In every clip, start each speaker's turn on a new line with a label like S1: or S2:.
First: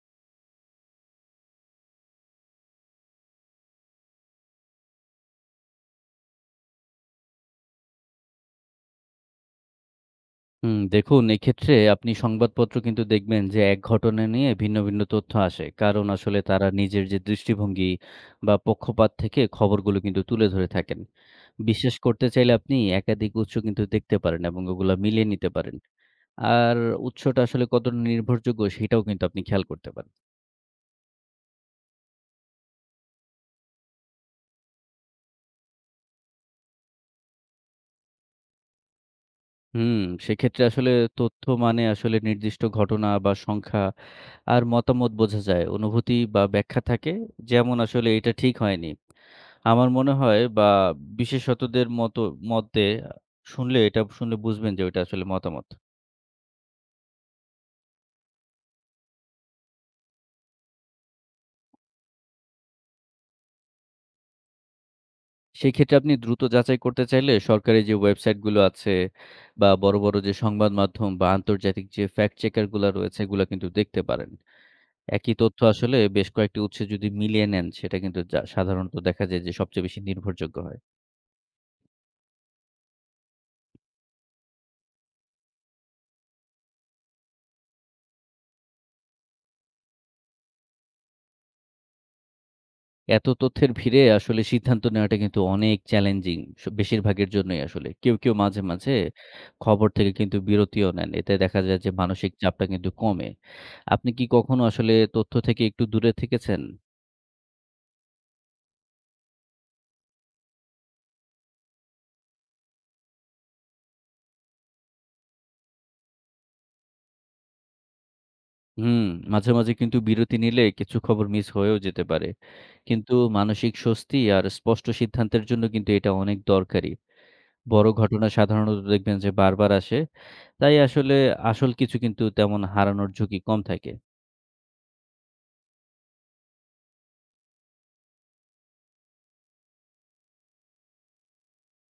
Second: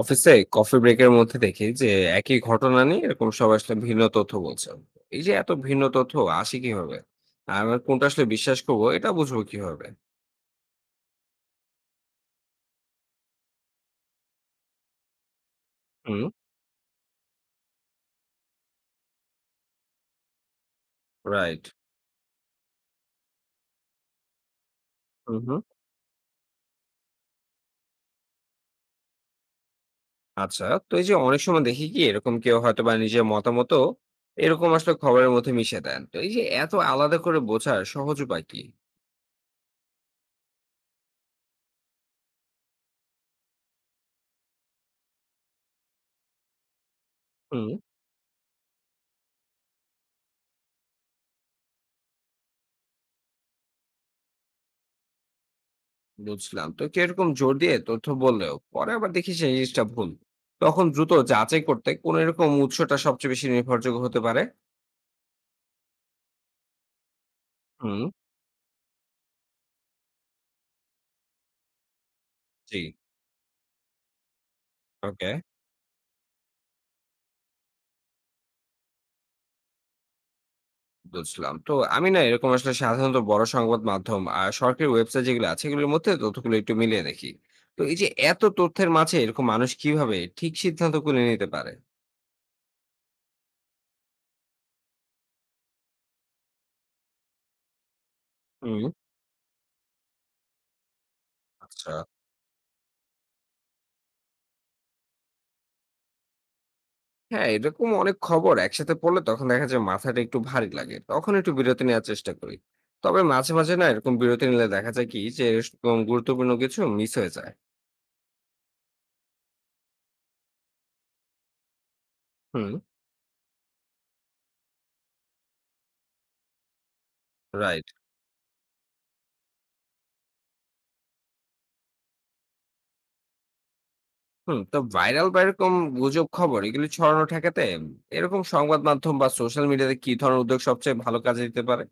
S1: অফিসে কফি ব্রেকের মধ্যে দেখি যে একই ঘটনা নিয়ে এরকম সবাই আসলে ভিন্ন তথ্য বলছে। এই যে এত ভিন্ন তথ্য আসে কিভাবে? আর আমার কোনটা আসলে বিশ্বাস করবো এটা বুঝবো কিভাবে?
S2: দেখুন এক্ষেত্রে আপনি সংবাদপত্র কিন্তু দেখবেন যে এক ঘটনা নিয়ে ভিন্ন ভিন্ন তথ্য আসে। কারণ
S1: হুম।
S2: আসলে তারা নিজের যে দৃষ্টিভঙ্গি বা পক্ষপাত থেকে খবরগুলো কিন্তু তুলে ধরে থাকেন।
S1: রাইট।
S2: বিশ্বাস করতে চাইলে আপনি একাধিক উৎস কিন্তু দেখতে পারেন এবং ওগুলা মিলিয়ে
S1: হুম
S2: নিতে
S1: হুম।
S2: পারেন। আর উৎসটা আসলে কতটা নির্ভরযোগ্য সেটাও কিন্তু আপনি খেয়াল করতে পারেন।
S1: আচ্ছা, তো এই যে অনেক সময় দেখি কি এরকম কেউ হয়তো বা নিজের মতামত এরকম আসলে খবরের মধ্যে মিশে দেন, তো এই যে এত আলাদা করে বোঝার সহজ উপায় কি?
S2: হুম, সেক্ষেত্রে আসলে তথ্য মানে আসলে নির্দিষ্ট ঘটনা বা সংখ্যা আর মতামত বোঝা যায়, অনুভূতি বা ব্যাখ্যা থাকে,
S1: হুম।
S2: যেমন আসলে এটা ঠিক হয়নি। আমার মনে হয় বা বিশেষতদের মতো মতে এটা শুনলে বুঝবেন যে ওইটা আসলে মতামত।
S1: বুঝলাম, তো কেউ এরকম জোর দিয়ে তথ্য বললেও পরে আবার দেখি সেই জিনিসটা ভুল। তখন দ্রুত যাচাই করতে কোন এরকম উৎসটা সবচেয়ে বেশি নির্ভরযোগ্য হতে পারে?
S2: সেক্ষেত্রে আপনি দ্রুত যাচাই করতে চাইলে সরকারি যে
S1: হুম,
S2: ওয়েবসাইটগুলো আছে বা বড়, বড় যে সংবাদ মাধ্যম বা আন্তর্জাতিক যে ফ্যাক্ট চেকার
S1: জি।
S2: গুলা রয়েছে এগুলা কিন্তু দেখতে পারেন।
S1: ওকে,
S2: একই তথ্য আসলে বেশ কয়েকটি উৎসে যদি মিলিয়ে নেন সেটা কিন্তু যা সাধারণত দেখা যায় যে সবচেয়ে বেশি নির্ভরযোগ্য হয়।
S1: বুঝলাম। তো আমি না এরকম আসলে সাধারণত বড় সংবাদ মাধ্যম আর সরকারি ওয়েবসাইট যেগুলো আছে, এগুলোর মধ্যে তথ্যগুলো একটু মিলিয়ে দেখি। তো এই যে এত তথ্যের মাঝে এরকম মানুষ কিভাবে ঠিক সিদ্ধান্তগুলো নিতে পারে?
S2: এত তথ্যের ভিড়ে আসলে সিদ্ধান্ত নেওয়াটা কিন্তু অনেক চ্যালেঞ্জিং বেশিরভাগের জন্যই আসলে। কেউ, কেউ মাঝে,
S1: হুম।
S2: মাঝে খবর থেকে কিন্তু বিরতিও নেন। এতে দেখা যায় যে
S1: আচ্ছা।
S2: মানসিক চাপটা কিন্তু কমে। আপনি কি কখনো আসলে তথ্য থেকে একটু দূরে থেকেছেন?
S1: হ্যাঁ, এরকম অনেক খবর একসাথে পড়লে তখন দেখা যায় মাথাটা একটু ভারী লাগে। তখন একটু বিরতি নেওয়ার চেষ্টা করি। তবে মাঝে, মাঝে না এরকম বিরতি নিলে দেখা যায় কি যে এরকম গুরুত্বপূর্ণ কিছু মিস হয়ে যায়।
S2: হুম, মাঝে, মাঝে কিন্তু বিরতি নিলে কিছু খবর মিস হয়েও যেতে পারে।
S1: হুম।
S2: কিন্তু মানসিক স্বস্তি আর স্পষ্ট সিদ্ধান্তের জন্য কিন্তু এটা অনেক দরকারি।
S1: রাইট।
S2: বড় ঘটনা সাধারণত দেখবেন যে বারবার আসে। তাই আসলে আসল কিছু কিন্তু তেমন হারানোর ঝুঁকি কম থাকে।
S1: হুম, তো ভাইরাল বা এরকম গুজব খবর এগুলি ছড়ানো ঠেকাতে এরকম সংবাদ মাধ্যম বা সোশ্যাল মিডিয়াতে কি ধরনের উদ্যোগ সবচেয়ে ভালো কাজে দিতে পারে?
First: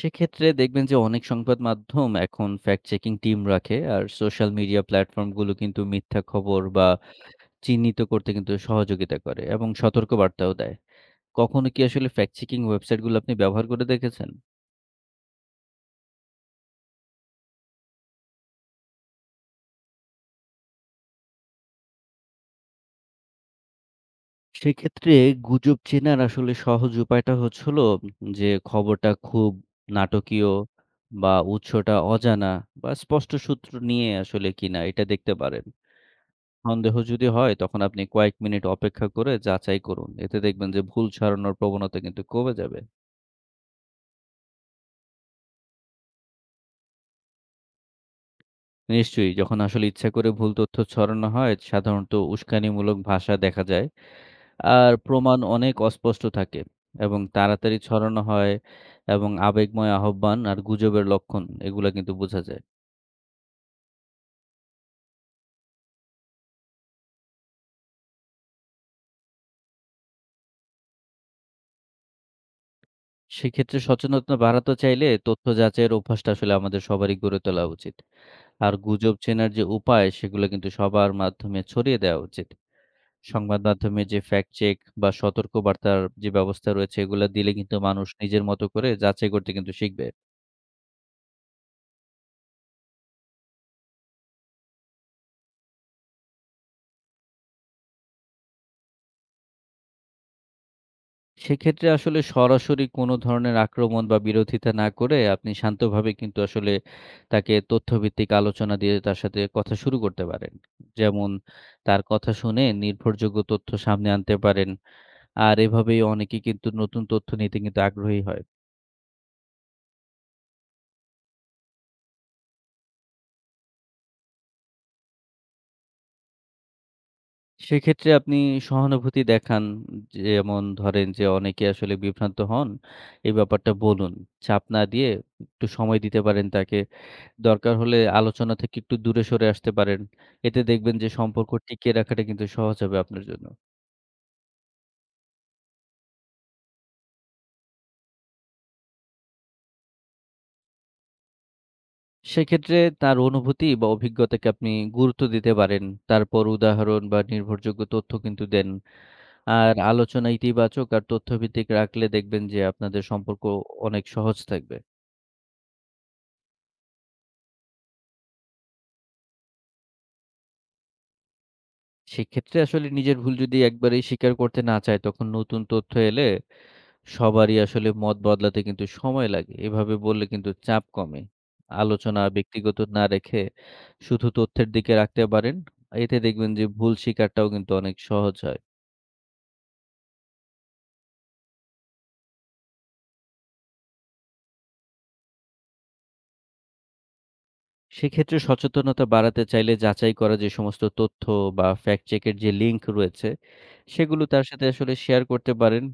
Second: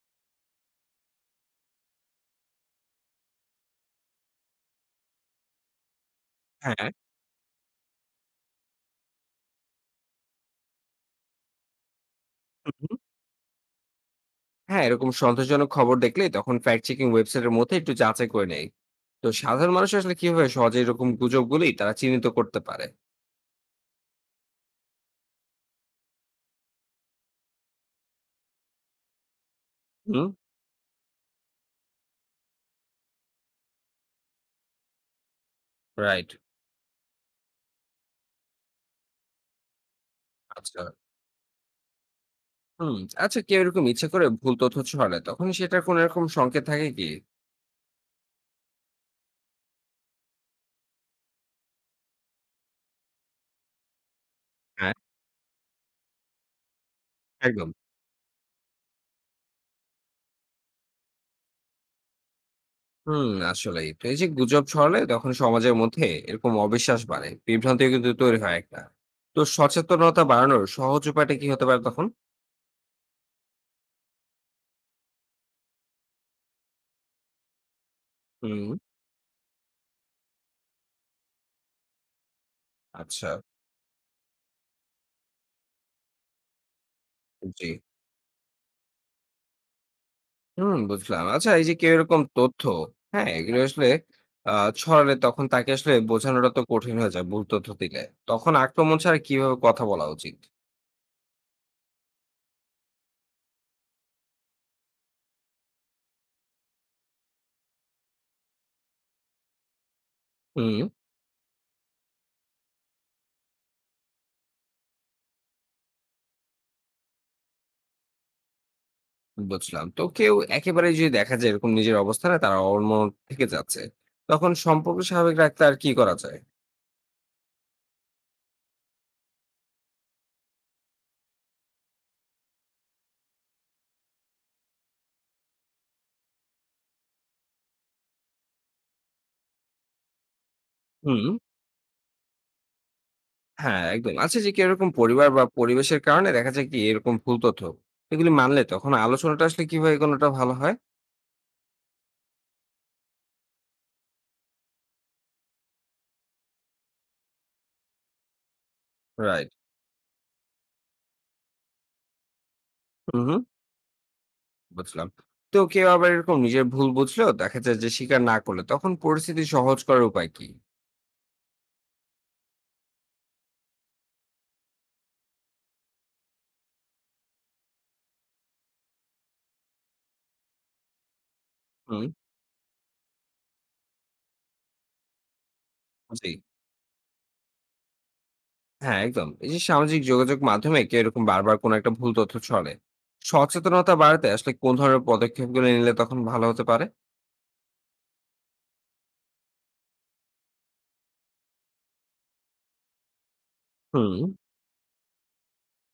S2: সেক্ষেত্রে দেখবেন যে অনেক সংবাদ মাধ্যম এখন ফ্যাক্ট চেকিং টিম রাখে আর সোশ্যাল মিডিয়া প্ল্যাটফর্মগুলো কিন্তু মিথ্যা খবর বা
S1: হ্যাঁ।
S2: চিহ্নিত করতে কিন্তু সহযোগিতা করে এবং সতর্কবার্তাও দেয়। কখনো কি আসলে ফ্যাক্ট চেকিং
S1: হুম হুম।
S2: ওয়েবসাইটগুলো আপনি ব্যবহার করে দেখেছেন?
S1: হ্যাঁ, এরকম সন্তোষজনক খবর দেখলে তখন ফ্যাক্ট চেকিং ওয়েবসাইটের মধ্যে একটু যাচাই করে নেই। তো সাধারণ মানুষ আসলে কিভাবে সহজে এরকম গুজবগুলি তারা চিহ্নিত করতে পারে?
S2: সেক্ষেত্রে গুজব চেনার আসলে সহজ উপায়টা হচ্ছিল যে খবরটা খুব
S1: হুম।
S2: নাটকীয় বা উৎসটা অজানা বা স্পষ্ট সূত্র নিয়ে আসলে কিনা এটা দেখতে পারেন।
S1: রাইট।
S2: সন্দেহ যদি হয় তখন আপনি কয়েক মিনিট অপেক্ষা করে যাচাই করুন। এতে দেখবেন যে
S1: আচ্ছা।
S2: ভুল ছড়ানোর প্রবণতা কিন্তু কমে যাবে।
S1: হুম। আচ্ছা, কেউ এরকম ইচ্ছে করে ভুল তথ্য ছড়ালে তখন সেটা কোন এরকম সংকেত থাকে কি?
S2: নিশ্চয়ই যখন আসলে ইচ্ছা করে ভুল তথ্য ছড়ানো হয় সাধারণত উস্কানিমূলক ভাষা দেখা যায় আর
S1: হ্যাঁ।
S2: প্রমাণ অনেক অস্পষ্ট থাকে এবং
S1: একদম।
S2: তাড়াতাড়ি ছড়ানো হয় এবং আবেগময় আহ্বান আর গুজবের লক্ষণ এগুলা কিন্তু বোঝা যায়।
S1: হুম, আসলেই তো এই যে গুজব ছড়ালে তখন সমাজের মধ্যে এরকম অবিশ্বাস বাড়ে, বিভ্রান্তি কিন্তু তৈরি হয় একটা। তো সচেতনতা বাড়ানোর সহজ উপায়টা কি হতে পারে তখন?
S2: সেক্ষেত্রে সচেতনতা বাড়াতে চাইলে তথ্য যাচাইয়ের অভ্যাসটা আসলে আমাদের সবারই গড়ে তোলা উচিত।
S1: হুম।
S2: আর গুজব চেনার যে উপায় সেগুলো কিন্তু সবার মাধ্যমে ছড়িয়ে দেওয়া উচিত।
S1: আচ্ছা।
S2: সংবাদ মাধ্যমে যে ফ্যাক্ট চেক বা সতর্কবার্তার যে ব্যবস্থা রয়েছে, এগুলা দিলে
S1: জি।
S2: কিন্তু মানুষ নিজের মতো করে যাচাই করতে কিন্তু শিখবে।
S1: হুম, বুঝলাম। আচ্ছা এই যে কেউ এরকম তথ্য, হ্যাঁ এগুলো আসলে ছড়ালে তখন তাকে আসলে বোঝানোটা তো কঠিন হয়ে যায়, ভুল তথ্য দিলে তখন আক্রমণ ছাড়া কিভাবে কথা বলা উচিত?
S2: সেক্ষেত্রে আসলে সরাসরি কোনো ধরনের আক্রমণ বা বিরোধিতা না করে আপনি শান্তভাবে কিন্তু আসলে তাকে তথ্যভিত্তিক আলোচনা দিয়ে তার সাথে কথা শুরু করতে পারেন।
S1: হুম।
S2: যেমন তার কথা শুনে নির্ভরযোগ্য তথ্য সামনে আনতে পারেন। আর এভাবেই অনেকে কিন্তু নতুন তথ্য নিতে কিন্তু আগ্রহী হয়।
S1: বুঝলাম, তো কেউ একেবারে যদি দেখা যায় এরকম নিজের অবস্থানে তারা অন্য থেকে যাচ্ছে, তখন সম্পর্ক স্বাভাবিক রাখতে আর কি করা যায়?
S2: সেক্ষেত্রে আপনি সহানুভূতি দেখান। যেমন ধরেন যে অনেকে আসলে বিভ্রান্ত হন, এই ব্যাপারটা বলুন। চাপ না দিয়ে একটু সময় দিতে পারেন তাকে। দরকার হলে আলোচনা থেকে একটু দূরে সরে আসতে পারেন। এতে দেখবেন যে
S1: হুম।
S2: সম্পর্ক টিকিয়ে রাখাটা কিন্তু সহজ হবে আপনার জন্য।
S1: হ্যাঁ, একদম। আচ্ছা যে কি এরকম পরিবার বা পরিবেশের কারণে দেখা যায় কি এরকম ভুল তথ্য, এগুলি মানলে তখন আলোচনাটা আসলে কিভাবে এগোনোটা ভালো হয়?
S2: সেক্ষেত্রে তার অনুভূতি বা অভিজ্ঞতাকে আপনি গুরুত্ব দিতে পারেন। তারপর উদাহরণ বা নির্ভরযোগ্য তথ্য কিন্তু দেন।
S1: রাইট।
S2: আর আলোচনা ইতিবাচক আর তথ্যভিত্তিক রাখলে দেখবেন যে আপনাদের
S1: হুম, হুম,
S2: সম্পর্ক অনেক সহজ থাকবে।
S1: বুঝলাম। তো কেউ আবার এরকম নিজের ভুল বুঝলেও দেখা যায় যে স্বীকার না করলে তখন পরিস্থিতি সহজ করার উপায় কি?
S2: সেক্ষেত্রে আসলে নিজের ভুল যদি একবারেই স্বীকার করতে না চায়, তখন নতুন তথ্য এলে সবারই আসলে মত বদলাতে কিন্তু সময় লাগে। এভাবে বললে কিন্তু চাপ কমে।
S1: হুম।
S2: আলোচনা ব্যক্তিগত না রেখে শুধু তথ্যের দিকে রাখতে পারেন। এতে
S1: জি।
S2: দেখবেন যে ভুল স্বীকারটাও কিন্তু অনেক সহজ হয়।
S1: হ্যাঁ, একদম। এই যে সামাজিক যোগাযোগ মাধ্যমে কেউ এরকম বারবার কোনো একটা ভুল তথ্য ছড়ায়, সচেতনতা বাড়াতে আসলে কোন ধরনের পদক্ষেপগুলো নিলে তখন ভালো হতে পারে?
S2: সেক্ষেত্রে সচেতনতা বাড়াতে চাইলে যাচাই করা যে সমস্ত তথ্য বা ফ্যাক্ট চেকের যে লিঙ্ক রয়েছে,
S1: হুম,
S2: সেগুলো তার সাথে আসলে শেয়ার করতে পারেন।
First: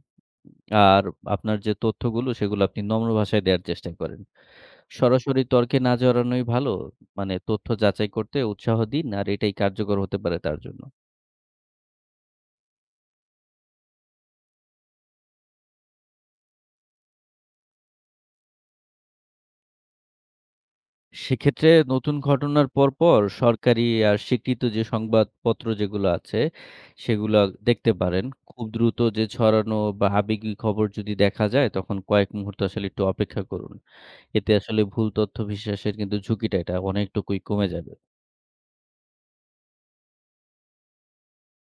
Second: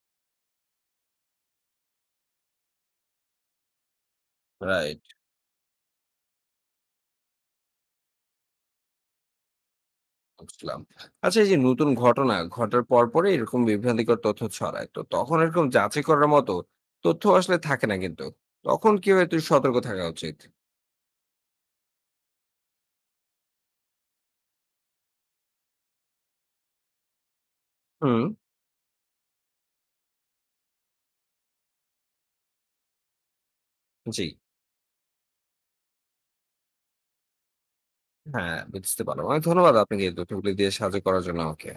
S2: আর আপনার যে তথ্যগুলো সেগুলো আপনি নম্র ভাষায় দেয়ার চেষ্টা করেন।
S1: রাইট।
S2: সরাসরি তর্কে না জড়ানোই ভালো। মানে তথ্য যাচাই করতে উৎসাহ দিন আর এটাই কার্যকর হতে পারে তার জন্য।
S1: বুঝলাম। আচ্ছা এই যে নতুন ঘটনা ঘটার পর পরে এরকম বিভ্রান্তিকর তথ্য ছড়ায়। তো তখন এরকম যাচাই করার মতো তথ্য আসলে থাকে না কিন্তু। তখন কিভাবে একটু সতর্ক থাকা উচিত?
S2: সেক্ষেত্রে নতুন ঘটনার পরপর সরকারি আর স্বীকৃত যে সংবাদপত্র যেগুলো আছে, সেগুলা দেখতে পারেন।
S1: হুম।
S2: খুব দ্রুত যে ছড়ানো বা আবেগী খবর যদি দেখা যায়, তখন কয়েক মুহূর্ত আসলে একটু অপেক্ষা করুন।
S1: জি।
S2: এতে আসলে ভুল তথ্য বিশ্বাসের কিন্তু ঝুঁকিটা এটা অনেকটুকুই কমে যাবে।
S1: হ্যাঁ, বুঝতে পারলাম। অনেক ধন্যবাদ আপনাকে এই তথ্যগুলি দিয়ে সাহায্য করার জন্য আমাকে।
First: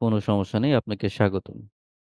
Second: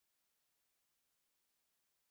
S2: কোনো সমস্যা নেই। আপনাকে স্বাগতম।